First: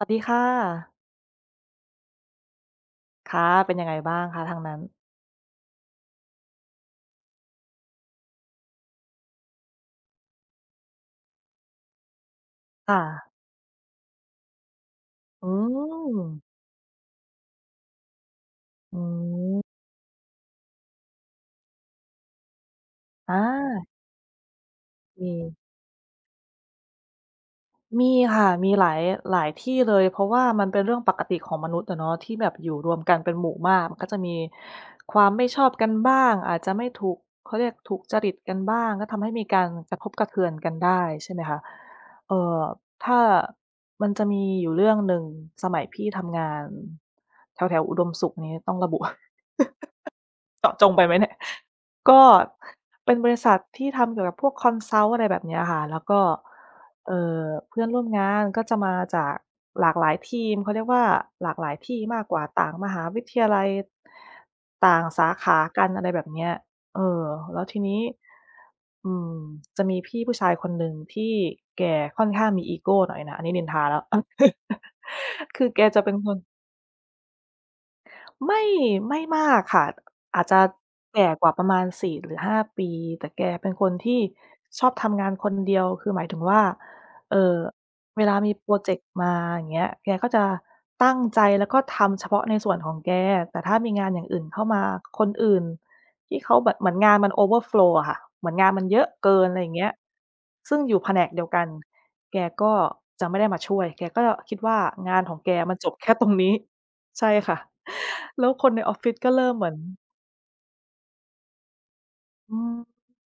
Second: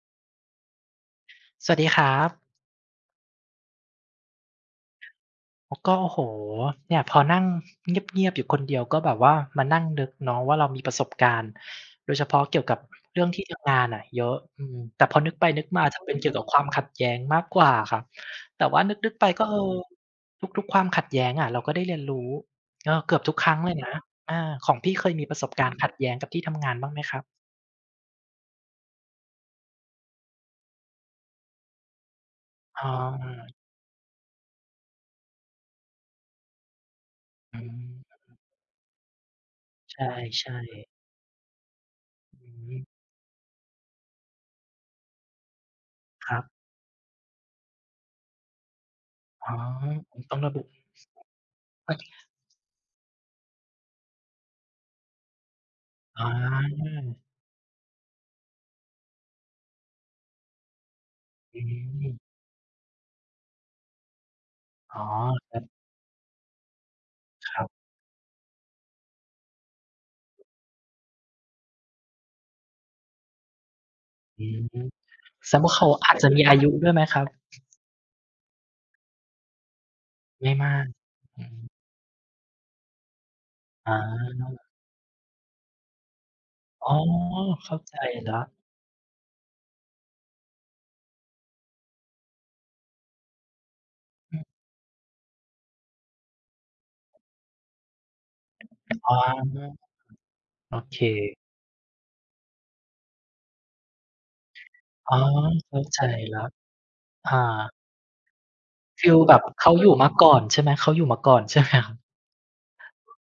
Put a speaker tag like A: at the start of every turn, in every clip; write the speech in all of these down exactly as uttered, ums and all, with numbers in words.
A: สวัสดีค่ะ
B: สวัสดีครับ
A: ค่ะ เป็นยังไงบ้างคะ ทางนั้น?
B: อ ก็ โอ้โฮ! เนี่ยพอนั่งเงียบ ๆ อยู่คนเดียว ก็แบบว่ามานั่งนึกเนาะว่า เรามีประสบการณ์ โดยเฉพาะเกี่ยวกับ
A: ค่
B: เรื่
A: ะ
B: องที่ทำงานน่ะเยอะ อืม แต่พอนึกไ
A: อ
B: ป
A: ื
B: นึกมาจะ เป็นเกี่ยว
A: ม
B: กับความขัดแย้งมากกว่าอะครับ แต่ว่าน
A: อื
B: ึก ๆ ไป ก็ เ
A: ม
B: ออ ทุก ๆ ความขัดแย้งอะเราก็ได้เรียนรู้ ก็เกือบท
A: อ
B: ุกครั้งเลย
A: า
B: นะ อา ของพี่เคย
A: โอ
B: มีประสบ
A: เค
B: การณ์ขัดแย้งกับที่ทำงานบ้างไหมครับ?
A: มีค่ะ มีหลาย หลายที่เลย เพราะว่า มันเป็นเรื่องปกติของมนุษย์อะเนาะ ที่แบบอยู่
B: อ๋
A: รวมกันเป็นหมู
B: อ
A: ่มาก มันก็จะมี ความไม่ชอบกันบ้าง อาจจะไม่ถูก เขา
B: อื
A: เรียกถูกจริต
B: ม
A: กันบ้าง ก็ทำให้มีการก
B: ใ
A: ร
B: ช
A: ะทบ กระเทือน
B: ่
A: กัน
B: ๆ
A: ได้ ใช่ไหมคะ เอ
B: อื
A: ่
B: อ
A: อ
B: ฮึ
A: ถ้า มันจะมีอยู่เรื่องหนึ่งสมัยพี่ท
B: คร
A: ำ
B: ั
A: ง
B: บ
A: านแถว ๆ อุดมสุข นี้ ต้องระบุ
B: อ๋อ มันต้องระบุ
A: เจาะจงไปไหมเนี่ย? ก็เป็นบริษัทที่ทำเกี่ยวกับพวก consult อะไรแบบเนี้ยค่ะ แล้วก็
B: อ๋
A: เอ
B: อ
A: ่อ เพื่อนร่วมงานก็จะมาจากหลากหลายทีม เขาเรียกว่า หลา
B: อ
A: กหลายที่
B: ืม
A: มากกว่า ต่างมหาวิทยาลัย ต
B: อ
A: ่
B: ๋
A: า
B: อ
A: งสาข
B: คร
A: า
B: ับ
A: กัน อะไรแบบเนี้ย เออ
B: ค
A: แล
B: ร
A: ้
B: ั
A: ว
B: บ
A: ทีนี้ อืม จะมีพี่ผู้ชายคนหนึ่งที่แกค่อนข้างมีอีโกหน่อยน่ะ อันนี้นินทาแล้ว
B: อืม แสด
A: ค
B: ง
A: ื
B: ว่
A: อ
B: า
A: แ
B: เ
A: ก
B: ขา
A: จะ
B: อ
A: เป็
B: า
A: น
B: จจะ
A: ค
B: ม
A: น
B: ีอายุด้วยไหมครับ?
A: ไม่ ไม่มากค่ะ อา
B: แย
A: จ
B: ่
A: จะ
B: มาก
A: แก่
B: อื
A: กว่าปร
B: ม
A: ะมาณ สี่ หรือ ห้า ปี แต่แกเป็นคน
B: อา
A: ที่ชอบทำงานคนเดียว คือหมายถึงว่า
B: อ๋อ
A: เอ่อ
B: เข้า ใจ
A: เว
B: แล
A: ล
B: ้
A: า
B: ว
A: มีพรอเจกต์มา อย่างเงี้ย แกก็จะตั้งใจแล้วก็ทำเฉพาะในส่วนของแก แต่ถ้ามีงานอย่าง
B: อ
A: อ
B: ื
A: ื่
B: ม
A: นเข้ามา คนอื่นที่เขาแบบเหมือนงานมัน overflow อะค่ะ เหมือนงาน มันเยอะ
B: อา
A: เกิน ไรเงี้ย ซ
B: โ
A: ึ
B: อ
A: ่งอย
B: เค
A: ู่แผนกเดียวกัน แกก็จะไม่ได้มาช่วย แกก็คิดว่า
B: อ
A: ง
B: ๋อ
A: านของแก
B: เ
A: ม
B: ข
A: ัน
B: ้า
A: จบ
B: ใจ
A: แค่ตรง
B: แล้
A: น
B: ว
A: ี้ ใช
B: อ
A: ่ค่ะ
B: า
A: แล้วคนในออฟ
B: ฟ
A: ฟิ
B: ี
A: ศ
B: ล
A: ก็
B: แบ
A: เ
B: บ
A: ริ่มเ
B: เข
A: หม
B: า
A: ือน
B: อยู่มาก่อนใช่ไหม เขาอยู่มาก่อน ใช่ไหมครับ?
A: อืม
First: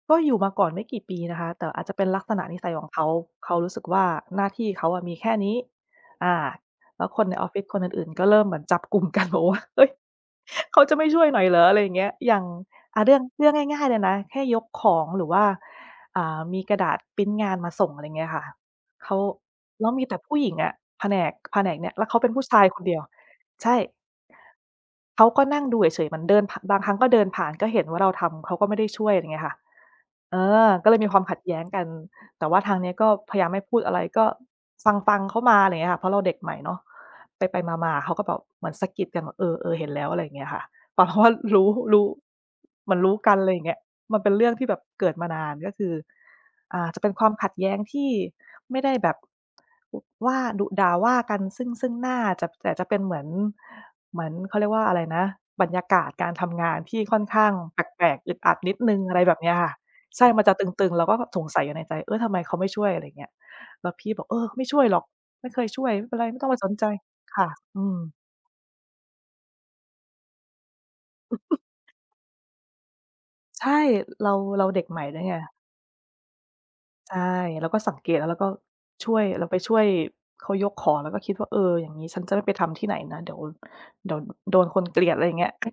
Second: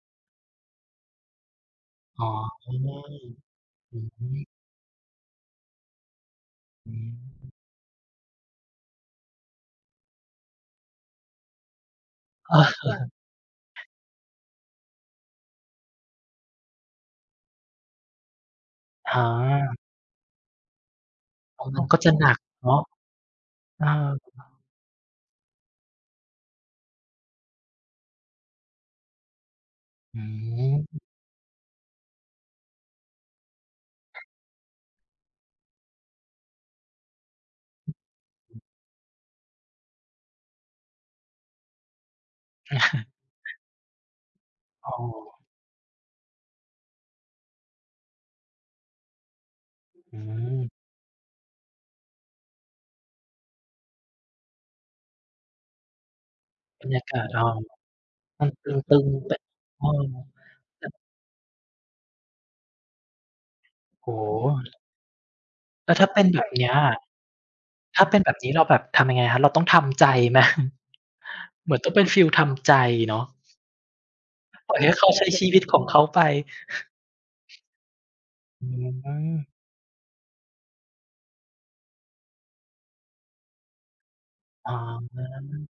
A: ก็อยู่มาก่อนไม่กี่ ปีนะคะ แต่อาจจะเป็นลั
B: อ๋
A: ก
B: อ
A: ษณะนิสัยของเขา เขารู้สึก
B: อ
A: ว
B: ื
A: ่า หน้
B: ม
A: าที่เขาอะมีแค่นี้ อ่า
B: อื
A: แล้วคนในออฟ
B: ม
A: ฟิศคนอื่น ๆ ก็เริ่มเหมือนจับ กลุ่มกันแบบว่า "เฮ้ย! เขาจะไม่ช่วยหน่อยเหรอ?" อะไรเงี้ย อย่าง
B: เอ
A: อา เรื่อง เรื่องง่
B: อ
A: าย ๆ เลยนะ แค่ยกของหรือว่า อ่า มีกระดาษพรินต์งานมาส่ง อะไรเงี้ยค่ะ เข
B: อ
A: า
B: า
A: แล้วมีแต่ผู้หญิงอะแผนก แผ
B: อ่อ
A: นก
B: มั
A: เน
B: น
A: ี่ย
B: ก็
A: แล้
B: จ
A: ว
B: ะ
A: เขาเ
B: หน
A: ป็
B: ั
A: น
B: ก
A: ผู้ชาย
B: เนา
A: ค
B: ะ
A: นเดียว ใช่
B: เออ
A: เขาก็นั่งดูเฉย ๆ เหมือนเดิน ผ บางครั้งก็เดินผ่าน ก็เห็นว่าเราทำ เขาก็ไม่ได้ช่วย เงี้ยค่ะ
B: อ
A: เออ ก็เล
B: ืม
A: ยมีความขัดแย้งกัน แต่ว่าทางนี้ก็พยายามไม่พูดอะไร ก็ขข ฟัง ๆ เขามา ไรเงี้ยค่ะ เพราะเราเด็กใหม่เนาะ ไป ๆ มา ๆ เขาก็แบบเหมือนสะกิดกันแบบ "เออ ๆ เห็นแล้ว" อะไรเงี้ยค่ะ แต่พอ รู้ รู้ เหมือนรู้กัน ไรเงี้ย มันเป็นเรื่องที่แบบ
B: อ๋
A: เกิดมา
B: อ
A: นาน ก็คือ อ่า จะเป็นความขัดแย้งที่ไม่ได้ แบบ ว
B: อื
A: ว่า ด
B: ม
A: ุด่าว่ากัน ซึ่ง ๆ หน้าจะ แต่จะเป็นเหมือน เหมือน เขาเรียกว่าอะไรนะ บรรยากาศการทำงาน
B: บร
A: ท
B: ร
A: ี
B: ย
A: ่
B: าก
A: ค่อ
B: า
A: น
B: ศ
A: ข
B: เออ
A: ้างแปลก ๆ อึด
B: มั
A: อ
B: น
A: ัด
B: ต
A: นิดหนึ
B: ึ
A: ่ง
B: ง
A: อะไร
B: ๆ แ
A: แ
B: ต
A: บ
B: ่
A: บเนี้ยค่ะ
B: เออ
A: ใช่ มันจะต
B: แต
A: ึ
B: ่
A: ง ๆ เราก็แบบสงสัยอยู่ในใจ "เฮ้ย ทำไมเขาไม่ช่วย" ไรเงี้ย แล้วพ
B: โอ
A: ี่
B: ้
A: บ
B: โ
A: อก "เออ ไม่
B: ฮ
A: ช่วยหรอก ไม่เคยช่ว
B: แล
A: ย
B: ้ว
A: ไม
B: ถ้
A: ่
B: า
A: เป็
B: เป
A: น
B: ็
A: ไร
B: น
A: ไม
B: แบ
A: ่ต้อ
B: บ
A: งไป
B: เน
A: ส
B: ี้
A: น
B: ย
A: ใจ" ค่ะ อื
B: ถ้าเ
A: ม
B: ป็นแบบนี้เราแบบทำยังไงครับ เราต้องทำใจ ไหม? เหมือนต้องเป็นฟีลทำใจเนาะ
A: ใช่ ร เรา เรา
B: ปล่
A: เ
B: อ
A: ด็
B: ย
A: ก
B: ให้
A: ใหม
B: เ
A: ่
B: ขา
A: ด้ว
B: ใช
A: ย
B: ้
A: ไง
B: ชีวิตของเขาไป
A: ใช่ เราก็สังเกตเราก็
B: อื
A: ช่วย เร
B: ม
A: าไปช่วยเขายกของแล้วก็คิดว่า "เออ อย่างงี้ฉันจะไม่ไปทำที่ไหนนะ เดี๋ยว เดี๋ยวโดน
B: อ๋
A: คนเกลียด" ไรเงี้ย
B: อ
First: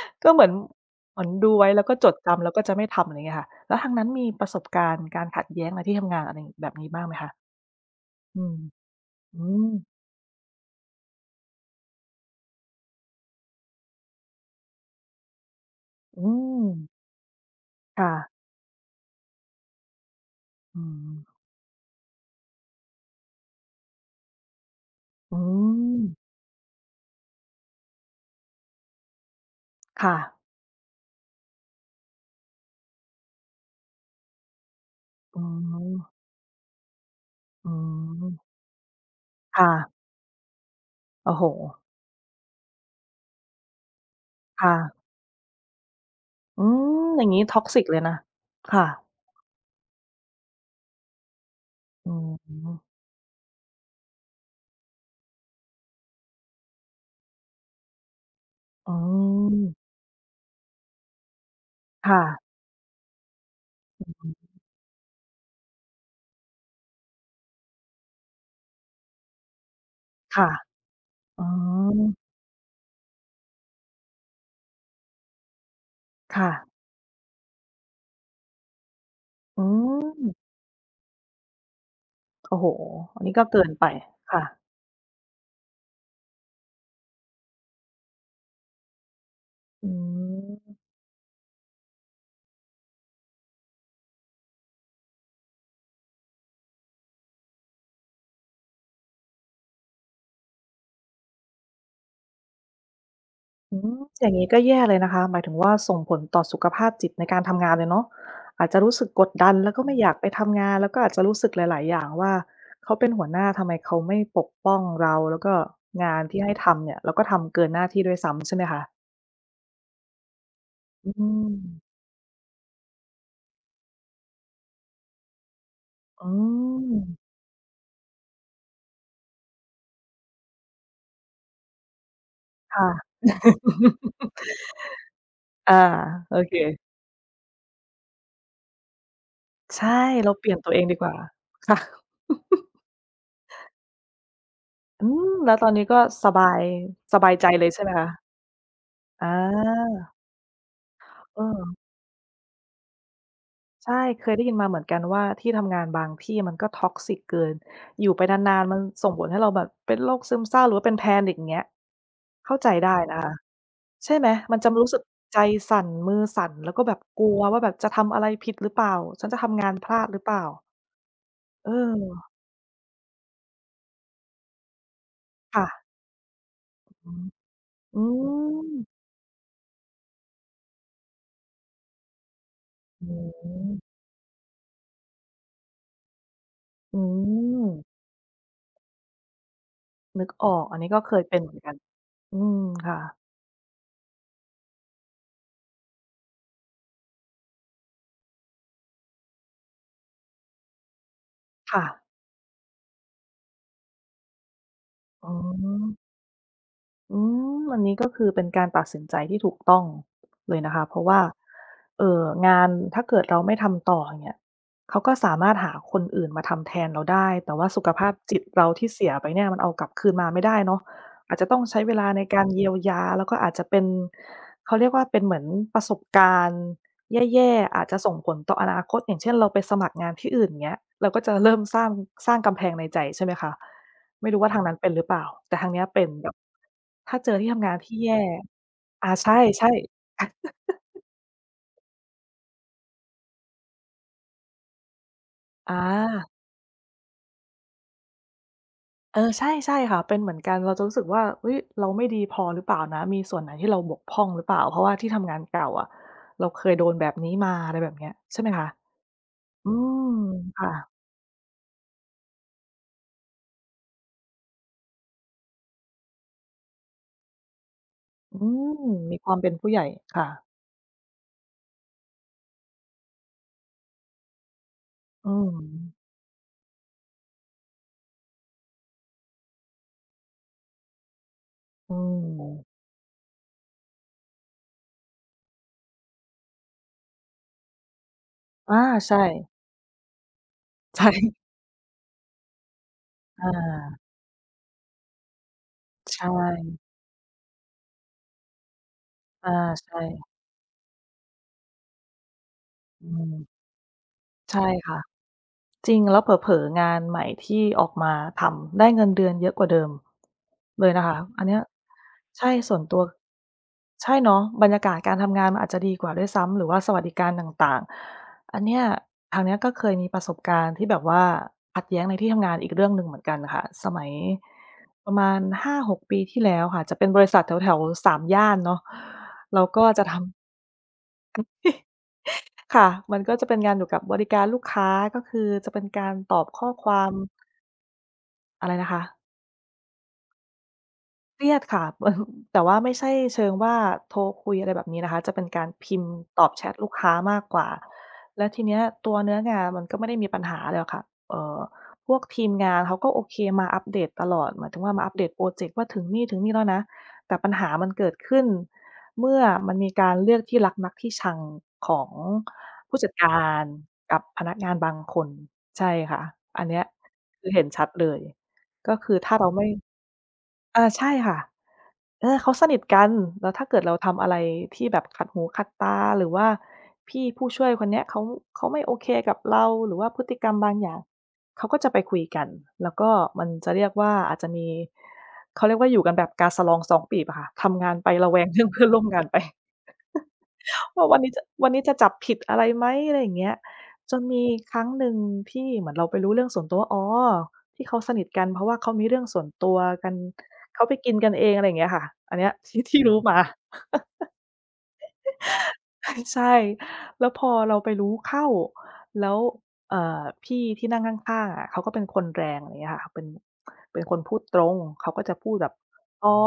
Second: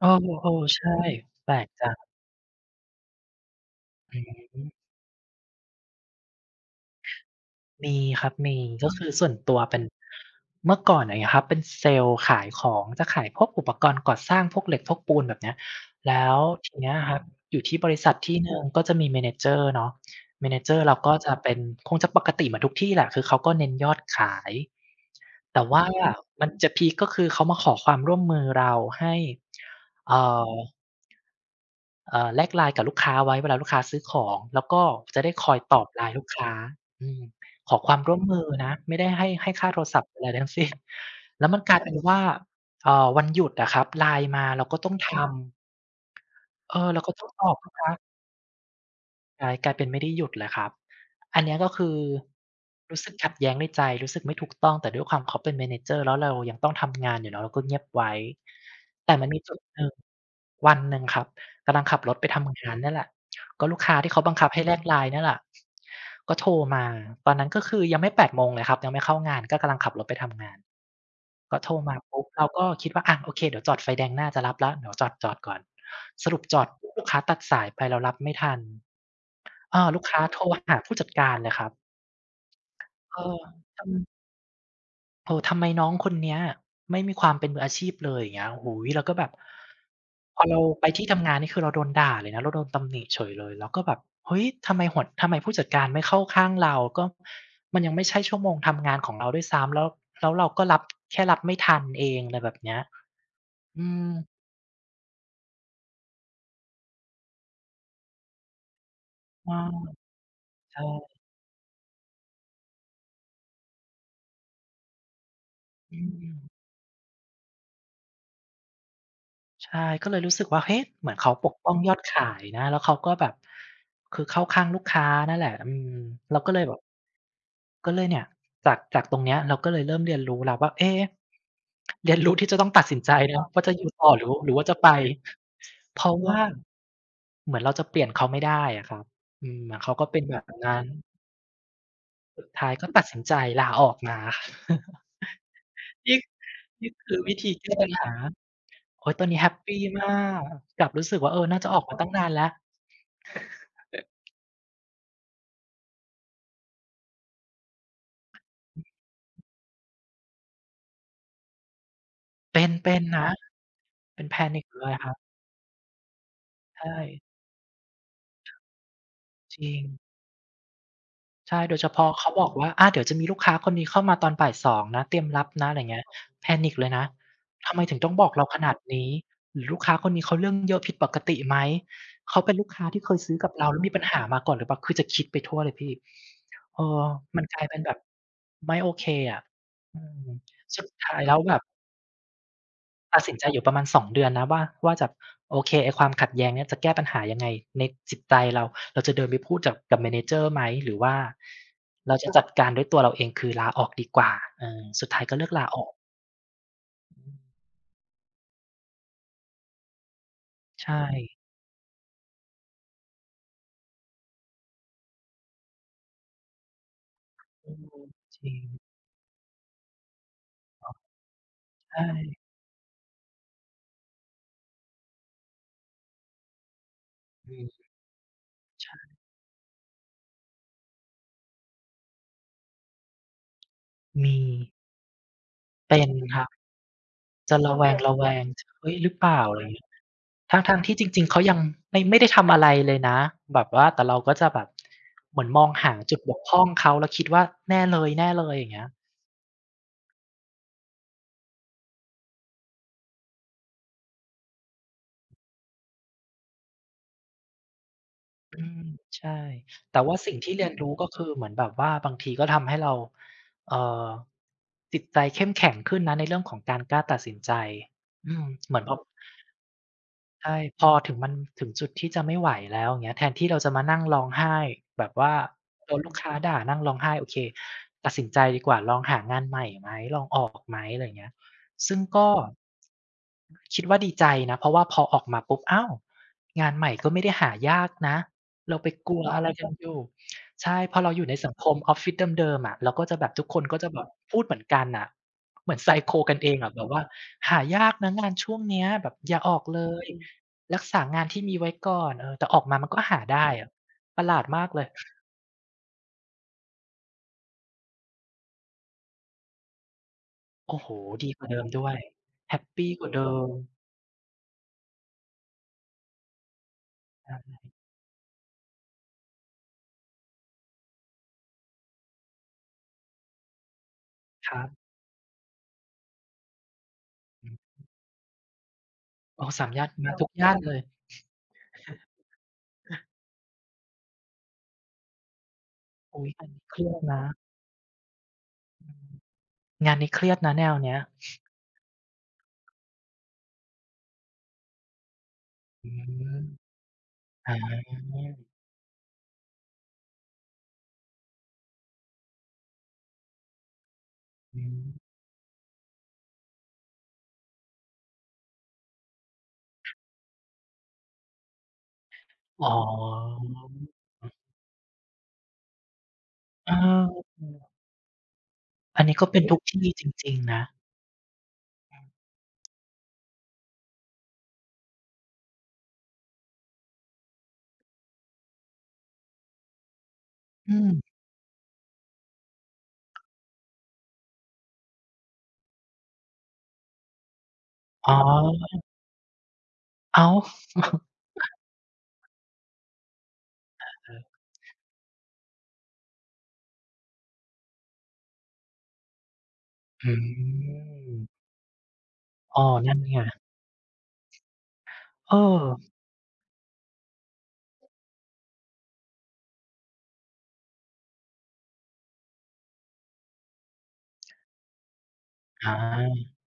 B: เออ
A: ก็เหมือน
B: ๆ ใช่
A: เหมือนด
B: แป
A: ู
B: ล
A: ไว
B: ก
A: ้แล
B: จ
A: ้ว
B: ั
A: ก็
B: ง
A: จดจำแล้วก็จะไม่ทำ อะไรเงี้ยค่ะ แล้วทางนั้น
B: อื
A: มีประสบ
B: ม
A: การณ์การขัดแย้งในที่ทำงาน อะไรแบบนี้บ้างไหมคะ?
B: มีครับ
A: อื
B: ม
A: ม
B: ี ก็คือส่วน
A: อื
B: ตัวเป็
A: ม
B: น เมื่อก่อนอย่างงี้ครับ เป็นเซลส์ขายของ จะขายพวกอุปกรณ์ก่อสร้าง พวกเหล็ก พวกปูนแบบเนี้ย แล
A: อ
B: ้
A: ื
B: วทีเน
A: ม
B: ี้ยครับอยู่ที่บริ
A: ค
B: ษ
A: ่
B: ัท
A: ะ
B: ที่หนึ่ง ก็จะมี manager เนาะ
A: อื
B: manager เราก็
A: ม
B: จะเป็น คงจะปกติเหมือนทุกที่แหละ คือเขาก็เน้นยอดขาย
A: อื
B: แต่ ว่า
A: ม
B: มันจะพีกก็คือเขามาขอความร่วมมือเราให้
A: ค่
B: เอ่
A: ะ
B: อ เออ แลก LINE กับลูกค้าไว้เวลาลูกค้าซื้อของ แล้วก็จะได้
A: อ๋
B: คอยตอบ
A: อ
B: LINE ลูกค้า อืม
A: อื
B: ขอความ ร่วมม
A: ม
B: ือนะ ไม่ได้ให้ ให้
A: ค
B: ค
A: ่
B: ่าโทร
A: ะ
B: ศัพท์อะไรใดทั้ง สิ้น
A: โอ้โ
B: แ
A: ฮ
B: ล้วมัน กลายเป็นว่า เอ่อ วันหยุดอะครับ Line มาเ
A: ค
B: รา
A: ่
B: ก็
A: ะ
B: ต้อง ทำ
A: อื
B: เออ เ
A: ม
B: ราก็
A: อย
B: ต
A: ่
B: ้
A: า
B: อ
A: ง
B: ง
A: งี้
B: ตอบลูกค
A: toxic
B: ้
A: เล
B: า
A: ยนะ ค่ะ
B: กลาย กลายเป็นไม่ได้หยุดเลยครับ อันเนี้ยก็คือ
A: อืม
B: รู้สึกขัดแย้งในใจ รู้สึกไม่ถูกต้อง แต่ด้วยความเขาเป็น manager แล้วเรายังต้องทำ งานอยู่เนาะ เราก็เงียบไว้
A: อื
B: แต่มันมีจุด
A: ม
B: หนึ่ง วันหนึ่งครับกำลังขับ
A: ค
B: ร
A: ่
B: ถไป
A: ะ
B: ทำงานเนี่ยแหละ ก็ลูกค้า
A: อ
B: ที่เขาบ
A: ื
B: ังคับใ
A: ม
B: ห้ แลก LINE นี่แหละ ก็โทรมา ตอนนั้นก็คือยังไม่ แปด โมงเลยครับ ยังไม่เข้างานก็กำลังขับรถไปท
A: ค
B: ำง
A: ่ะ
B: าน
A: อื
B: ก็โทรมา ป
A: ม
B: ุ๊บ เราก็คิดว่า อะ โอเค เดี๋ยวจอดไฟแดงหน้าจะรับแล้ว เดี๋ยวจอด ๆ ก่อน ส
A: ค
B: รุป
A: ่
B: จอ
A: ะ
B: ดปุ๊บ ลูกค้าตัดสายไปเรารับไม่ทัน
A: อื
B: อ่า ลูกค้า
A: ม
B: โทรหา ผู้จัดการเลยครับ
A: โอ้โฮ
B: เ
A: อ
B: อ
A: ั
B: อ
A: นนี้ก็ เกิน
B: อ
A: ไป
B: ืม
A: ค่ะ
B: "เออ ทำไมน้องคนเนี้ยไม่มีความเป็นมืออาชีพเลย?" อย่างเงี้ย โอ้โฮ! เราก็แบบ
A: อื
B: พอเรา
A: ม
B: ไปที่ทำงานนี่คือเราโดนด่าเลยนะ เราโดนตำหนิเฉยเลย เราก็แบบ "เฮ้ย! ทำไมหัว ทำไมผู้จัดการไม่เข้าข้างเรา? ก็ มันยังไม่ใช่ชั่วโมงทำงานของเราด้วยซ้ำ แล้ว แล้วเราก็รับ แค่รับไม่ทันเอง" ไรแบบเนี้ย
A: อ๋อ
B: อืม
A: อย่างงี้ก็แย่เลยนะคะ หมายถึง ว่า ส่งผลต่อสุขภาพจิตในการทำงานเลยเนาะ อาจจะรู้สึกกด
B: เ
A: ด
B: อ
A: ั
B: อ
A: นแล้วก็ไม่อยากไปทำงา
B: ใ
A: น
B: ช
A: แล้วก็อ
B: ่
A: าจจะรู้สึกหลาย ๆ อย่างว่า เขาเป็นหัวหน้า ทำไมเขาไม่ปกป้องเรา? แล้วก็
B: อื
A: งาน ที่ใ
B: ม
A: ห้ทำเนี่ยเราก็ทำเกินหน้าที่ด้วยซ้ำ ใช่ไหมคะ?
B: ใช่ ก็เลยรู้สึกว่า เฮ้ย! เ
A: อ
B: ห
A: ื
B: มือนเขาปกป้อง
A: ม
B: ยอดขาย นะ แล้วเขาก็แบบ คือเข้าข้างลูกค้านั่นแหละ อืม
A: อ๋
B: เราก็เลยแบบ
A: อ
B: ก็เลยเนี่ย จาก จาก ตรงเนี้ย เราก็เลยเริ่มเรียนรู้แล้วว่า เอ๊! เรียนรู้ที่จะต้อง
A: ค
B: ตัด
A: ่ะ
B: สินใจเนาะ ว่าจะอยู่ ต่อหรือ ว หรือว่าจะไป
A: อา
B: เพราะว
A: โอ
B: ่า
A: เค
B: เหมือนเราจะเปลี่ยนเขาไม่ได้อะครับ อืม เหมือ
A: ใ
B: น
A: ช
B: เ
A: ่
B: ขาก็เป็น
A: เรา
B: แบ
A: เป
B: บ
A: ลี่ยนต
B: น
A: ั
B: ั
A: ว
B: ้
A: เอ
B: น
A: งดีกว่า ค่ะ
B: สุดท้ายก็ตัดสินใจ ลาออกมา
A: อืม แล้ว ตอนนี้ก็
B: นี่
A: สบาย
B: นี่ค
A: ส
B: ือ
A: บา
B: ว
A: ย
B: ิ
A: ใจ
B: ธี
A: เล
B: แก
A: ย
B: ้
A: ใช่
B: ป
A: ไห
B: ั
A: ม
B: ญ
A: ค
B: ห
A: ะ?
B: า โอ้โฮ! ต
A: อ
B: อนนี้แฮปปีม
A: า
B: าก กลับรู้สึกว่า เออ น่าจะ
A: เออ
B: ออกมา ตั้งนานแล้ว
A: ใช่ เคยได้ยินมาเหมือนกันว่า ที่ทำงานบางที่มันก็ toxic เกิน อยู่ไปนาน ๆ มันส่งผลให้เราแบบเป็นโรคซึมเศร้าหรือว่าเป็น panic อย่างเงี้ย เข้
B: เ
A: า
B: ป็
A: ใจ
B: น เ
A: ไ
B: ป
A: ด้
B: ็น
A: น
B: น
A: ะค
B: ะ
A: ะ ใช่
B: เป็
A: ไห
B: น
A: ม? มัน
B: panic
A: จะ ม
B: เ
A: ร
B: ล
A: ู้
B: ย
A: สึก
B: ครับ
A: ใจสั่น มือสั่น แล้ว
B: ใ
A: ก
B: ช
A: ็แบบ
B: ่
A: กลัวว่าแบบจะทำอะไรผิดหรือเปล่า? ฉันจะท
B: จ
A: ำง
B: ร
A: า
B: ิ
A: น พล
B: ง
A: าดหรือเปล่า?
B: ใช่ โดยเฉพาะเข
A: เออ
B: า บอกว่า "อา เดี๋ยวจะมีลูกค้าคนนี้เข้ามาตอน บ่ายสอง นะ เตรียมรับ
A: ค่
B: นะ" อะไ
A: ะ
B: รอย่างเงี้ย Panic เลยนะ
A: อือ
B: ทำไมถึ
A: อื
B: งต้องบอกเราขนาด
A: ม
B: นี้ หรือลูกค้าคนนี้เขาเรื่องเยอะผิดปกติไหม เขาเป็นลูกค้าที
A: โ
B: ่
A: อ
B: เค
A: ้
B: ยซื้อ
A: โ
B: กับเราแล
A: ฮ
B: ้วมีปัญหามาก่อนหรือเปล่า คือจะคิดไปทั่วเลยพี่ เออ
A: อื
B: มันกลายเป็น
A: ม
B: แบบไม่โอเคอะ อื
A: น
B: ม
A: ึกออก อั
B: ส
A: นน
B: ุ
A: ี้
B: ด
A: ก็
B: ท
A: เ
B: ้
A: ค
B: าย
A: ย
B: แ
A: เ
B: ล
A: ป
B: ้
A: ็
B: ว
A: นเหม
B: แบ
A: ือน
B: บ
A: กัน อืม ค่ะ
B: ตัดสินใจอยู่ประมาณ สอง เดือนนะว่า ว่าจะ โอเค ไอ้ความขัดแย้งเนี่ยจะแก้ปัญหา ยังไงในจิตใจเรา เราจะเดินไปพูดจับ กับ Manager ไหม หรือว่า
A: ค่ะ
B: เรา จะจัดการด้วยตัวเราเอง คือลาออกดีกว่า เออ สุดท้า
A: อ
B: ย
A: ๋อ
B: ก็เลือกกลาออก
A: อืม อันนี้ ก็คือเป็นการตัดสินใจที่ถูกต้องเลยนะคะ
B: ใช
A: เพราะว่า
B: ่
A: เอ่อ งานถ้าเกิดเราไม่ทำต่อเนี่ย เขาก็สามารถหาคนอื่นมาทำแทนเราได้ แต่ว่า
B: อื
A: สุขภ
B: ม
A: าพจ
B: จ
A: ิต
B: ริ
A: เรา
B: ง
A: ที่เสียไปเนี่ย มันเอากลับคืนมาไม่ได้เนาะ อาจจะต้องใช้เ
B: ใ
A: ว
B: ช
A: ล
B: ่
A: าในการ เยียวยา แล้วก็อาจจะเป็น เขาเรียกว่า เป็นเหมือนประสบการณ์แย
B: อ
A: ่
B: ืม
A: ๆ อาจจะส่งผลต่ออนา
B: ใช
A: คต อย่
B: ่
A: างเช่น เราไปสมัครงานที่อื่นอย่างเงี้ย เราก็จะเริ่มสร้าง สร้างกำแพงในใจ ใช่ไหมคะ ไม
B: ม
A: ่รู
B: ี
A: ้ว่าทางนั้นเป็นหรือเปล่า? แต่ทางนี้
B: เป
A: เป
B: ็
A: ็น
B: น
A: แบบ
B: ครับ
A: ถ้าเจอที่
B: จ
A: ท
B: ะ
A: ำ
B: ร
A: งา
B: ะ
A: น
B: แว
A: ที
B: ง
A: ่แย่
B: ๆ "เฮ้ย
A: อ
B: หรื
A: ่า
B: อเ
A: ใ
B: ป
A: ช
B: ล่
A: ่
B: า?" อะไ
A: ๆ
B: รอย่างเงี้ย ทั้ง ๆ ที่จริง ๆ เขายังไม่ ไม่ได้ทำ อะไรเลยนะ แบบว่าแต่เราก็จะแบบ เหมือนมอง
A: อ
B: หาง จุด
A: า
B: บกพร่องเขา แล้วคิดว่า "แน่เลย ๆ" อย่างเงี้ย
A: เออ ใช่ ๆ ค่ะ เป็นเหมือนกัน เราจะรู้สึกว่า เฮ้ย เราไม่ดีพอหรือเปล่านะ มีส่วนไหนที่เราบกพร่องหรือเปล่า เพราะว่าที่ทำงานเก่าอะ เราเคยโดนแบบนี้มา อะไรแบบเนี้ย ใช่ไหม
B: อื
A: คะ?
B: ม ใช่
A: อื
B: แต่
A: ม
B: ว่าสิ่งที่
A: ค
B: เรี
A: ่
B: ยนร
A: ะ
B: ู้ ก็คือเหมือนแบบว่าบางทีก็ทำให้เรา เอ่อ จิตใจเข้ม แข็งขึ้นนะ ในเรื่องของการกล้าตัดสินใจ อื
A: อื
B: ม เห
A: ม
B: มือนพอ
A: มีความเป็นผู้ใหญ่ ค่ะ
B: ใช่ พอถึง มันถึงจุดที่จะไม่ไหวแล้วเงี้ย แทนที่เราจะมานั่งร้องไห้แบบว
A: อ
B: ่
A: ื
B: าโด
A: ม
B: น ลูกค้าด่านั่งร้องไห้ โอเค ตัดสินใจดีกว่าลองหางานใหม่ไหม ลองออกไหม อะไรอย่างเงี้ย
A: อ
B: ซ
A: ื
B: ึ่งก็
A: ม
B: คิดว่าดีใจนะ เพราะว่าพอออกมาปุ๊บ "อ้าว งานใหม่ก็ไม่ได้หายากนะ
A: อ
B: เร
A: า
B: าไป
A: ใ
B: ก
A: ช
B: ลัวอะไ
A: ่
B: ร กันอยู่" ใช่ พ
A: ใช
B: อเราอยู่ใน
A: ่
B: สังคมออฟฟิศเดิม ๆ อะ เราก็จะแบบ ท
A: อ
B: ุกคนก็จะ
A: า
B: แบบพูดเหมือนกันน่ะ เหมือน
A: ใช
B: Psycho กันเองอะ
A: ่
B: แบบว่า "หายากนะงานช่วงเนี้ย แบบอย่า
A: อา
B: ออกเล
A: ใช
B: ย
A: ่
B: รักษางานที่มีไว้ก่อน" เออ แต่ออกมามันก็
A: อื
B: หาได
A: ม
B: ้อะ ประหลาด
A: ใช
B: มา
A: ่
B: กเลย
A: ค่ะ จริง แล้วเผลอ ๆ งานใหม่ที่ออกมาทำได้เงินเดือนเยอะกว่าเดิม
B: โอ้
A: เล
B: โฮ
A: ยนะคะ
B: ดี
A: อ
B: ก
A: ั
B: ว
A: น
B: ่า
A: เน
B: เ
A: ี
B: ด
A: ้
B: ิ
A: ย
B: มด้วย
A: ใช่
B: แฮป
A: ส่
B: ป
A: วน
B: ี
A: ตัว
B: กว่าเดิม
A: ใช่เนาะ บรรยากาศ การทำงานมันอาจจะดีกว่าด้วยซ้ำ หรือว่าสวัสดิก
B: ใ
A: า
B: ช
A: รต
B: ่
A: ่าง ๆ อันเนี้ยทางนี้ก็เคยมีประสบการณ์ ที่แบบว่าขัดแย้งในที่ทำงานอีกเรื่องหนึ่งเหมือนกันค่ะ สมัย
B: ครับ
A: ประมาณ ห้าหก ปีที่แล้วค่ะ จะเป็นบริษัท
B: อือฮ
A: แถว
B: ึ
A: ๆ สามย่านเนาะ
B: อ๋อ
A: เร
B: ส
A: า
B: ามย
A: ก
B: ่
A: ็
B: าน
A: จะ
B: มา
A: ท
B: ทุก
A: ำ
B: ย่านเลย
A: ค่ะ มันก็จะเป็นงานอยู่กับบริการลูกค้า ก็คือจะเป็นการ
B: อุ๊ย
A: ตอ
B: อั
A: บ
B: นนี
A: ข
B: ้
A: ้อ
B: เครี
A: คว
B: ยด
A: าม
B: นะ
A: อะไรนะคะ?
B: อือ งานนี้เครียดนะแนวเนี้ย
A: เครียดค่ะ มัน แต่ว่าไม่ใช่เชิงว่าโทรคุย อะไรแบบนี้นะคะ จะเป็นการพ
B: อื
A: ิมพ์ต
B: ม
A: อบแชทลูกค้ามาก
B: อ๋อ
A: กว่า แล้วทีเนี้ยตัวเนื้องานมันก็ไม่ได้มีปัญหาอะไรหรอกค่ะ เอ่อ พวกทีมงานเขาก็โอเคมาอัปเดตตลอด
B: อื
A: หมายถึงว่า
B: ม
A: มาอัปเดตพรอเจกต์ว่าถึงนี่ ๆ แล้วนะ แต่ปัญหามันเกิดขึ้น เมื่อมันมีการเลือกที่รักมักที่ชังของ
B: อ๋อ
A: ผู้จัดการกับ พนักงานบางคน ใช่ค่ะ อัน
B: เ
A: เนี้ย
B: อ
A: คือเห็น
B: อ
A: ชัดเลย ก็
B: อัน
A: ค
B: นี
A: ื
B: ้
A: อ
B: ก็
A: ถ้
B: เ
A: า
B: ป็
A: เ
B: น
A: รา
B: ทุ
A: ไ
B: ก
A: ม่
B: ที่จริง ๆ นะ
A: อา ใช่ค่ะ เออ เขาสนิทกัน แล้วถ้าเกิดเราทำอะไรที่ แบบขัดหูขัดตา หรือว่าพี่ผู้ช่วยคนเนี้ยเขา เขาไม่โอเคกับเรา หรือว่าพฤติกรรมบ
B: อ
A: างอย่า
B: ืม
A: ง เขาก็จะไปคุยกัน แล้วก็มันจะเรียกว่าอาจจะมี เขาเรียกว่า อยู่กันแบบกาสะลองซ้องปีบอะค่ะ ทำงานไ
B: อ
A: ป
B: ๋อ
A: ระแวง เรื่องเพื่อนร่วมงาน ไป
B: อ้าว
A: ว่าวันนี้จะ วันนี้จะจับผิด อะไรไหม? อะไรอย่างเงี้ย
B: เอ
A: จ
B: อ
A: นมี ครั้งหนึ่งที่เหมือนเราไปรู้เรื่องส่วนตัวว่า อ๋อ ที่เขาสนิทกัน เพราะว่าเขามีเรื่องส่วนตัวก
B: อ
A: ัน เขาไปกินก
B: ืม
A: ันเอง อะไรอย่างเงี้ยค่ะ อันเนี้ย
B: อ้อ
A: ที่
B: นั
A: ท
B: ่
A: ี
B: น
A: ่รู
B: ไง
A: ้มา
B: เออ
A: ใช่ แล้วพอเราไปรู้เข้า แล้ว เอ่อ พี่ที่นั่งข้าง ๆ อะ เขาก็เป็นคนแรง อย่างเงี้ยค่ะ เป็น เป็นคนพูดตรง เขาก็จะพูดแ
B: อ
A: บบ "อ
B: า
A: ๋อ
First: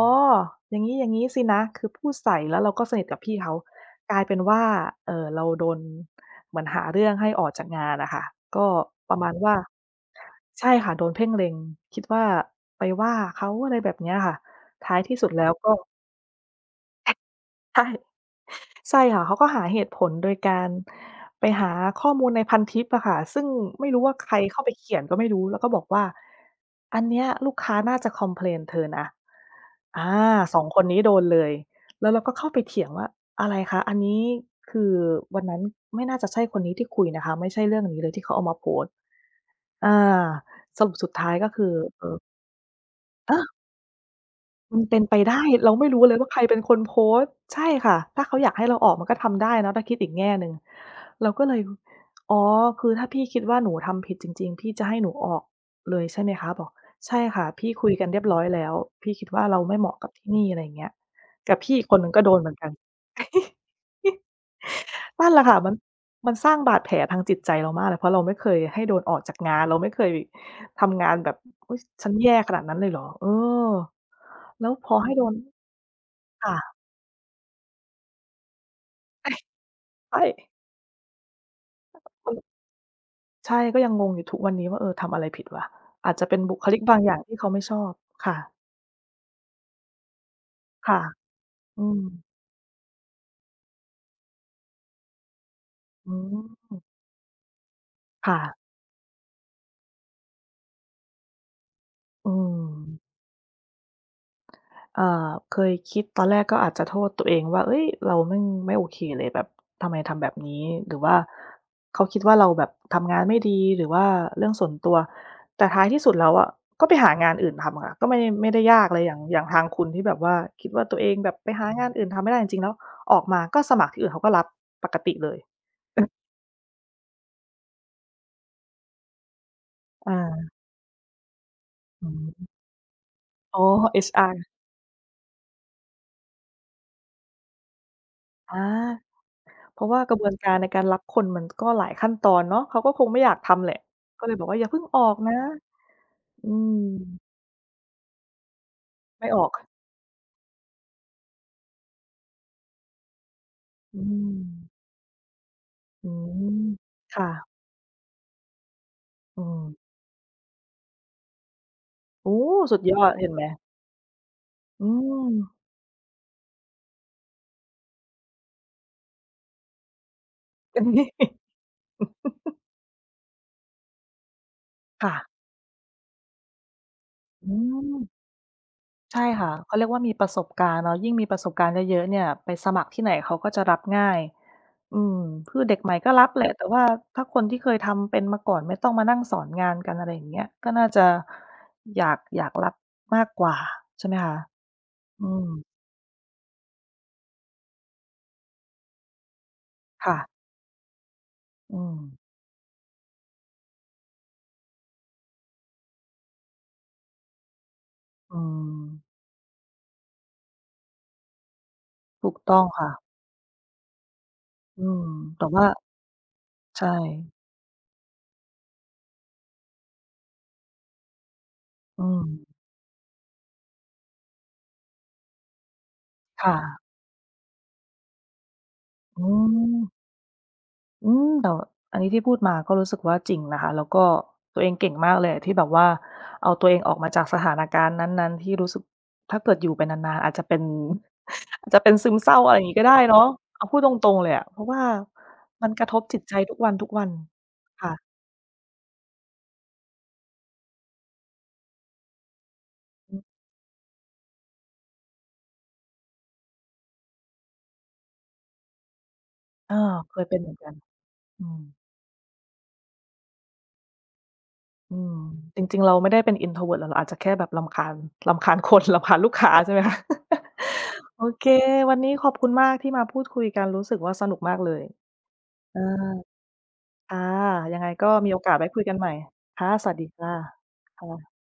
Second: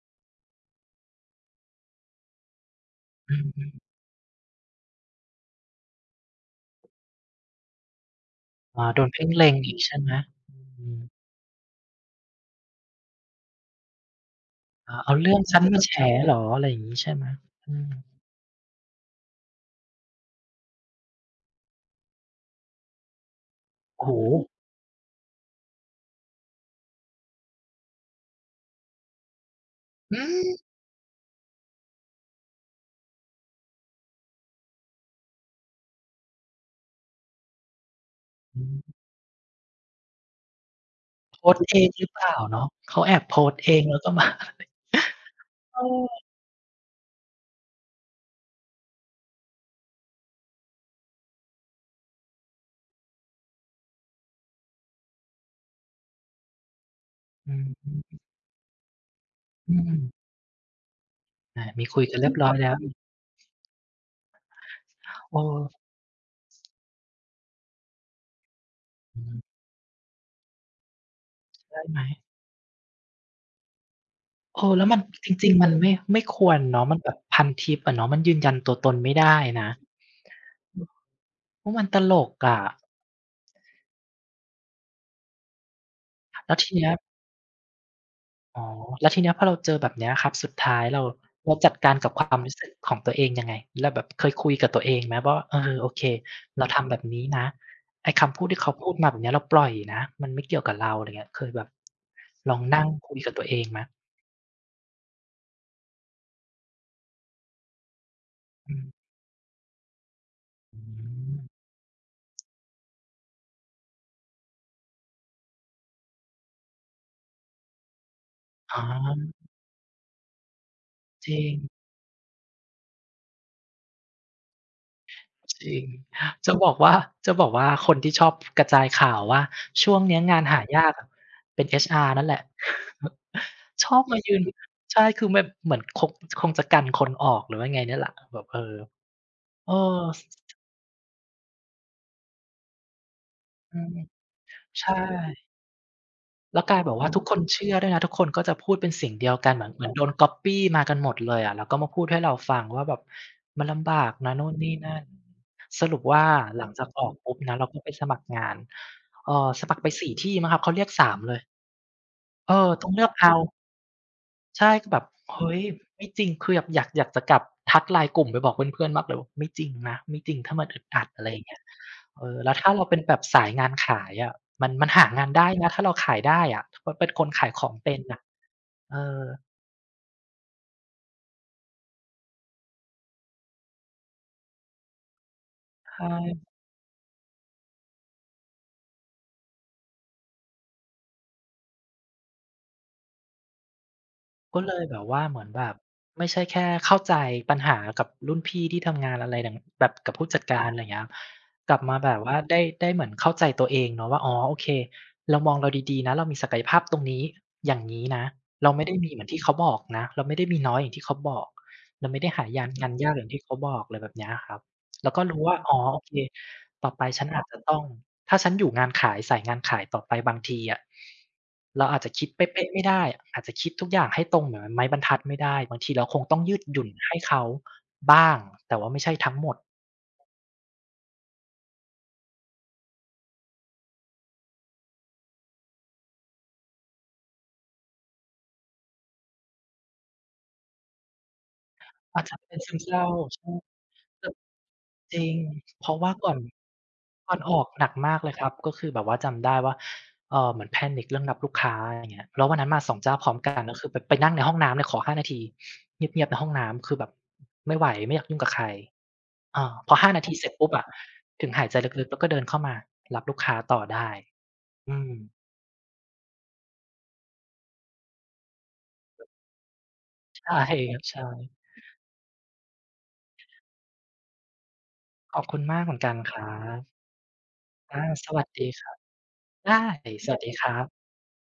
A: อย่างงี้ ๆ สินะ" คือพูดใส่ แล้วเราก็สนิทกับพ
B: อ
A: ี
B: ื
A: ่เขา
B: ม ๆ
A: กลายเป็นว่า เอ่อ เราโดนเหมือนหาเรื่องให้ออกจากงานอะค่ะ ก็
B: อ๋อ โดน
A: ป
B: เ
A: ร
B: พ
A: ะม
B: ่
A: า
B: ง
A: ณ
B: เล
A: ว
B: ็
A: ่า
B: งอีกใช่ไหม? อื
A: ใช่ค่ะ
B: ม
A: โดนเพ่งเล็ง คิดว่าไปว่าเขา อะไรแบบเนี้ยค่ะ ท
B: อ
A: ้
B: ๋อ
A: าย
B: เอ
A: ท
B: า
A: ี่ส
B: เ
A: ุ
B: ร
A: ด
B: ื่อ
A: แ
B: ง
A: ล้ว
B: ฉัน
A: ก็
B: มาแฉเหรอ อะไรอย่างนี้ใช่ไหม? อื
A: ใช่
B: ม
A: ใช่ค่ะ เขาก็หาเหตุผลโดยการไปหาข้อมูลในพันทิปอะค่ะ ซึ่งไม่รู
B: โ
A: ้
B: อ้โ
A: ว่าใคร
B: ฮ!
A: เข้าไปเขียนก็ไม่รู้ แล้วก็บอกว่า "อันเนี้ยลูกค้า น่าจะคอมเพลนเธอนะ" อา
B: หือ!
A: สอง คนนี้โดนเลย แล้วเราก็เข้าไปเถียงว่า "อะไรคะ? อันนี้คือวันนั้นไม่น่าจะใช่คนนี้ที่คุยนะคะ ไม่ใช่เรื่องนี้เลยที่เขาเอามา
B: อ
A: โพสต
B: ืม
A: ์" อา สรุปสุดท้าย
B: โพ
A: ก็
B: ส
A: ค
B: ต
A: ื
B: ์
A: อ
B: เอง
A: เ
B: ห
A: อ
B: รื
A: ่
B: อเ
A: อ
B: ปล่าเนาะ? เขาแอบ
A: เ
B: โพส
A: ออ
B: ต์เองแล้วก็มา
A: มันเป็นไปได้ เรา
B: เอ
A: ไม่รู้เล
B: อ
A: ยว่า ใครเป็นคนโพสต์ ใช่ค่ะ ถ้าเขาอยากให้เราออกมันก็ทำได้เนาะ ถ้าคิดอีกแง่หนึ่ง เราก็เลย อ๋อ "คือถ้าพี่คิดว่า หนูทำผิดจริง ๆ พี่จะให้หนูออกเลยใช่ไหมคะ?" บอก "ใช่ค่ะ
B: อ
A: พี่ คุยกัน
B: ื
A: เร
B: อ
A: ียบร้อยแล้ว พี่คิดว่าเรา
B: อ
A: ไม
B: ื
A: ่เหมาะกับ
B: ม
A: ที่นี่" อะไรอย่างเงี้ย กับ
B: อ่า
A: พี่
B: ม
A: อี
B: ี
A: กค
B: ค
A: น
B: ุย
A: หนึ่ง
B: กั
A: ก
B: น
A: ็
B: เรี
A: โด
B: ยบ
A: นเ
B: ร
A: ห
B: ้
A: ม
B: อ
A: ื
B: ย
A: อน
B: แ
A: ก
B: ล
A: ัน
B: ้ว
A: นั่นแหละค่ะ มั
B: เออ
A: น มันสร้างบาดแผลทางจิตใจเรามากเลย เพราะเราไม่เคยให้โดนออ
B: อ
A: ก
B: ื
A: จาก
B: ม
A: งาน เราไม่เคยทำงานแบบ "อ
B: ใ
A: ุ
B: ช
A: ๊ย
B: ่ไหม?
A: ฉัน แย่ขนาดนั้นเลยเหรอ?" เออ
B: เอ
A: แล้ว
B: อ แล้
A: พ
B: วม
A: อ
B: ัน
A: ให้ โด
B: จ
A: น
B: ริง ๆ มันไม่ ไม่ค
A: ค
B: ว
A: ่ะ
B: รเนาะ มันแบบพันทิปอะเนาะ มันยืนยันตัวตน ไม่ได้นะ อ
A: ใช่
B: โอ้ มันตลกอะ
A: ใช่ ก็ยังงงอยู่ทุกวันนี้ว่า "เออ ทำอะไรผิดวะ?" อาจจะเป็น
B: แ
A: บ
B: ล้
A: ุ
B: ว
A: ค
B: ที
A: ลิ
B: เ
A: ก
B: นี้ย
A: บางอย่างที่เขาไม่ชอบ ค่ะ
B: อ๋อ แล้วทีเนี้ยพอเราเจอแบบเนี้ยครับ สุดท้าย
A: ค่
B: เร
A: ะ
B: า เราจัด
A: อื
B: การกับค
A: ม
B: วามรู้สึกของตัวเองยังไง แล้วแบบเคยคุยกับตัวเอง ไหมว่า "เออ โอเค
A: อื
B: เราท
A: ม
B: ำแบบนี้นะ ไอ้ค
A: ค่
B: ำพูด
A: ะ
B: ที่เขาพูดมาแบบเนี้ยเราปล่อยนะ มันไม่เกี่ยวกับเรา" อะไรอย่างเงี้ย เคยแบบ
A: อื
B: ลองนั่ง
A: ม
B: คุยกับตัวเอง ไหม?
A: เอ่อ เคยคิด ตอนแรกก็อาจจะโทษตัวเองว่า "เอ๊ย เรา แม่ง ไ
B: อ
A: ม
B: ื
A: ่โอ
B: ม
A: เคเลย แบบทำไม ทำแบบนี้?
B: อื
A: หรือว่า
B: ม
A: เขาคิดว่าเราแบบทำงานไม่ดี หรือว่าเรื่องส่วนตัว" แต่ท้ายที่สุดแล้วอะ ก็ไปหางานอื่นทำค่ะ ก็ไม่ ไม่ได้
B: อ
A: ย
B: ๋
A: ากเลย อย่าง อย่
B: อ
A: างทางคุณที่แบบว่าคิดว่า ตัวเองแบ
B: จร
A: บ
B: ิ
A: ไปหา
B: ง
A: งานอื่นทำไม่ได้ จริง ๆ แล้วออกมาก็สมัครที่อื่นเขาก็รับปกติเลย
B: จริง จะบอกว่า จะบอกว่าคนที่ชอบ กระจายข่าวว่า ช่วง
A: อ
B: เนี้ยงาน
A: า
B: หายากอะ เป็น
A: อื
B: HR นั่นแหละ
A: ม อ๋อ
B: ชอบมายื
A: HR
B: น ใช่ คือแบบ เหมือนคง คงจะกันคนออก หรือว่าไงเนี่ยแหละ แบบ
A: อา
B: เออ เออ
A: เพราะว่ากระบวนการในการรับคนมัน ก็หลายขั้นตอนเนาะ เขาก็คงไม่อยากทำแหล
B: อ
A: ะ
B: ืม
A: ก็เลยบอกว่า อย่าเพิ่
B: ใ
A: ง
B: ช่
A: ออกนะ อื
B: แล้ว
A: ม
B: กลายแบบ ว่าทุกคนเชื่อด้วยนะ ทุกคนก็จะพูดเป็นเสียงเ
A: ไ
B: ด
A: ม
B: ี
A: ่
B: ยว
A: ออ
B: ก
A: ก
B: ัน เหมือน เหมือนโดนก๊อบปี้มากันหมดเลยอะ แล้วก็มาพูดให้เราฟังว่าแบบ มันลำบ
A: อื
B: ากนะนู่นน
A: ม
B: ี่นั่น สรุป
A: อื
B: ว่า
A: ม
B: หลังจากออ
A: ค
B: ก
A: ่
B: ปุ๊บ
A: ะ
B: นะ เราก็ไปสมัครงาน เอ
A: อื
B: อ ส
A: ม
B: มัครไป สี่ ที่มั้งครับ เขาเรียก สาม เลย
A: โอ้!
B: เออ
A: สุด
B: ต้อง
A: ยอ
B: เลือก
A: ด
B: เ
A: เห
B: อ
A: ็
B: า
A: นไหม?
B: ใช่
A: อื
B: ก็แบบ เฮ
A: ม
B: ้ย ไม่จริง คือแบบอยาก อยาก อยากจะกลับ ทัก LINE กลุ่มไปบอกเพื่อน ๆ มากเลยว่า "ไม่จริงนะ ไม่จริง ถ้ามัน
A: เ
B: อ
A: ต
B: ึ
A: ็
B: ด
A: ม
B: อ
A: ท
B: ั
A: ี่
B: ด" อะไรเงี้ย เออ แล้วถ้าเราเป็นแบบสายงานขายอะ มัน มันห
A: ค
B: า
A: ่ะ
B: งานได้นะ ถ้าเราขายได้อะ ถ้าแบบป็นคนข
A: อ
B: า
A: ื
B: ยของเป็น
A: ม
B: น่ะ เอ
A: ใช่
B: อ
A: ค่ะ เขาเรียกว่ามีประสบการณ์แล้ว ยิ่งมีประสบการณ์เยอะ ๆ เนี่ย ไปสมัครที่ไหนเขาก็จะรับง่าย อืม คือเด็กใ
B: ใ
A: ห
B: ช
A: ม่ก็รับแห
B: ่
A: ละ แต่ว่าถ้าคนที่เคยทำเป็นมาก่อน ไม่ต้องมานั่งสอนงานกัน อะไรอย่างเงี้ย ก็น่าจะอยาก อยากรับมากกว่าใช่ไหม คะ?
B: ก็เลยแบบว่
A: อ
B: า
A: ื
B: เหมือนแบ
A: ม
B: บ ไม่ใช่แค่เข้าใจปัญหากับรุ่นพี่ที่ทำงานอะไรดัง แบบ
A: ค
B: กั
A: ่
B: บ
A: ะ
B: ผู้จัดการ อะไรเงี้ย ก
A: อ
B: ล
A: ื
B: ับมาแ
A: ม
B: บบว่าได้ ได้เหมือนเข้าใจตัวเองเนาะว่า อ๋อ โอเค เรามองเราดี ๆ นะ เรามีศักยภาพ ตรงนี้ อย่างงี้นะ
A: อื
B: เราไม่ได้
A: ม
B: มีเหมือนที่เขาบอกนะ เราไม่ได้มีน้อยอย่างที่เขาบอก เราไม่
A: ถ
B: ได้
A: ูก
B: หา
A: ต้
B: ย
A: อ
B: า
A: ง
B: น
A: ค
B: ง
A: ่
B: าน
A: ะ
B: ยากอย่างที่เขาบอก อะไรแบบเนี้ยอะครับ
A: อืม
B: แล้วก็รู
A: แ
B: ้
A: ต่
B: ว่า
A: ว่า
B: อ๋อ โอเค
A: ใช
B: ต
A: ่
B: ่อไปฉันอาจจะต้อง ถ้าฉันอยู่งานขาย สายงานขายต่อไปบางทีอะ เราอ
A: อ
B: า
A: ื
B: จจะคิ
A: ม
B: ดเป๊ะ ๆ ไม่ได้ อาจจะคิดทุกอย่างให้ตรงเหมือนไม้บรรทัดไม่ได้ บางทีเราคงต้อง
A: ค
B: ย
A: ่
B: ืดหย
A: ะ
B: ุ่นให้เขาบ้าง แต่ว่าไม่ใช่
A: อื
B: ทั้งหมด
A: ม อืม แต่ อันนี้ที่พูดมาก็รู้สึกว่าจริงนะคะ แล้วก็ตัวเองเก่งมากเลยอะ ที่แบบว่าเอาตัวเองออก มาจากสถานการณ์นั้น ๆ ที่รู้สึก ถ้าเกิดอยู่ไปนาน ๆ อาจจะเป็น อาจจะเป็นซึม
B: อาจ
A: เศ
B: จ
A: ร้
B: ะ
A: า อ
B: เ
A: ะ
B: ป
A: ไ
B: ็
A: ร
B: นซ
A: ง
B: ึ
A: ี้
B: ม
A: ก็ไ
B: เศ
A: ด้
B: ร้า
A: เนาะ
B: ใช่
A: อ้าว พูดตรง ๆ
B: แ
A: เ
B: ต
A: ล
B: ่
A: ยอะ เพราะว่า
B: จริง
A: มันกร
B: เพ
A: ะ
B: ร
A: ท
B: าะ
A: บ
B: ว่า
A: จิต
B: ก
A: ใ
B: ่
A: จ
B: อน
A: ทุกวัน
B: ก่อนออก
A: ๆ ค
B: หน
A: ่
B: ัก
A: ะ
B: มากเลยครับ ก็คือแบบว่าจำได้ว่า เออ เหมือน panic เรื่องรับลูกค้า อะไรอย่างเงี้ย แล้ววันนั้นมา สอง เจ้
A: อ
B: า
A: ืม
B: พร้อม กัน ก็คือแบบไปนั่งในห้องน้ำเลย ขอ ห้า นาทีเงียบ ๆ ในห้องน้ำ คือแบบไม่ไหว ไม่อยากยุ่งกะใคร อ่
A: เ
B: า
A: ออ
B: พอ ห้า
A: เค
B: นา
A: ย
B: ท
A: เ
B: ี
A: ป็น
B: เ
A: เ
B: สร
A: ห
B: ็
A: ม
B: จ
A: ือน
B: ปุ
A: ก
B: ๊
A: ั
B: บ
A: น
B: อะ
A: อื
B: ถึงห
A: ม
B: ายใจลึก ๆ แล้วก็เดินเข้ามารับลูกค้าต่อได้ อ
A: อื
B: ื
A: ม
B: อ
A: จริง ๆ เราไม่ได้เป็น Introvert หรอก เราอาจจะแค่แบบรำคาญ รำคาญ คน รำคาญลูกค้าใช่ไหมคะ?
B: ใช่ครับ ใช
A: โอเค
B: ่
A: วันนี้ขอบคุณมากที่มาพูดคุยกัน รู้สึกว่าสนุกมากเลย
B: ขอบคุณ
A: เ
B: ม
A: อ
B: า
A: อ
B: กเหมือนกันครับ
A: ค่ะ ยังไง
B: อา
A: ก็ม
B: ส
A: ี โอ
B: วัส
A: กาส
B: ด
A: ไว้
B: ี
A: คุ
B: ค
A: ย
B: ร
A: กั
B: ับ
A: นใหม่ ค่
B: ไ
A: ะ
B: ด้
A: สวัสดีค่
B: ส
A: ะ
B: วัสดีครับ
A: ค่ะ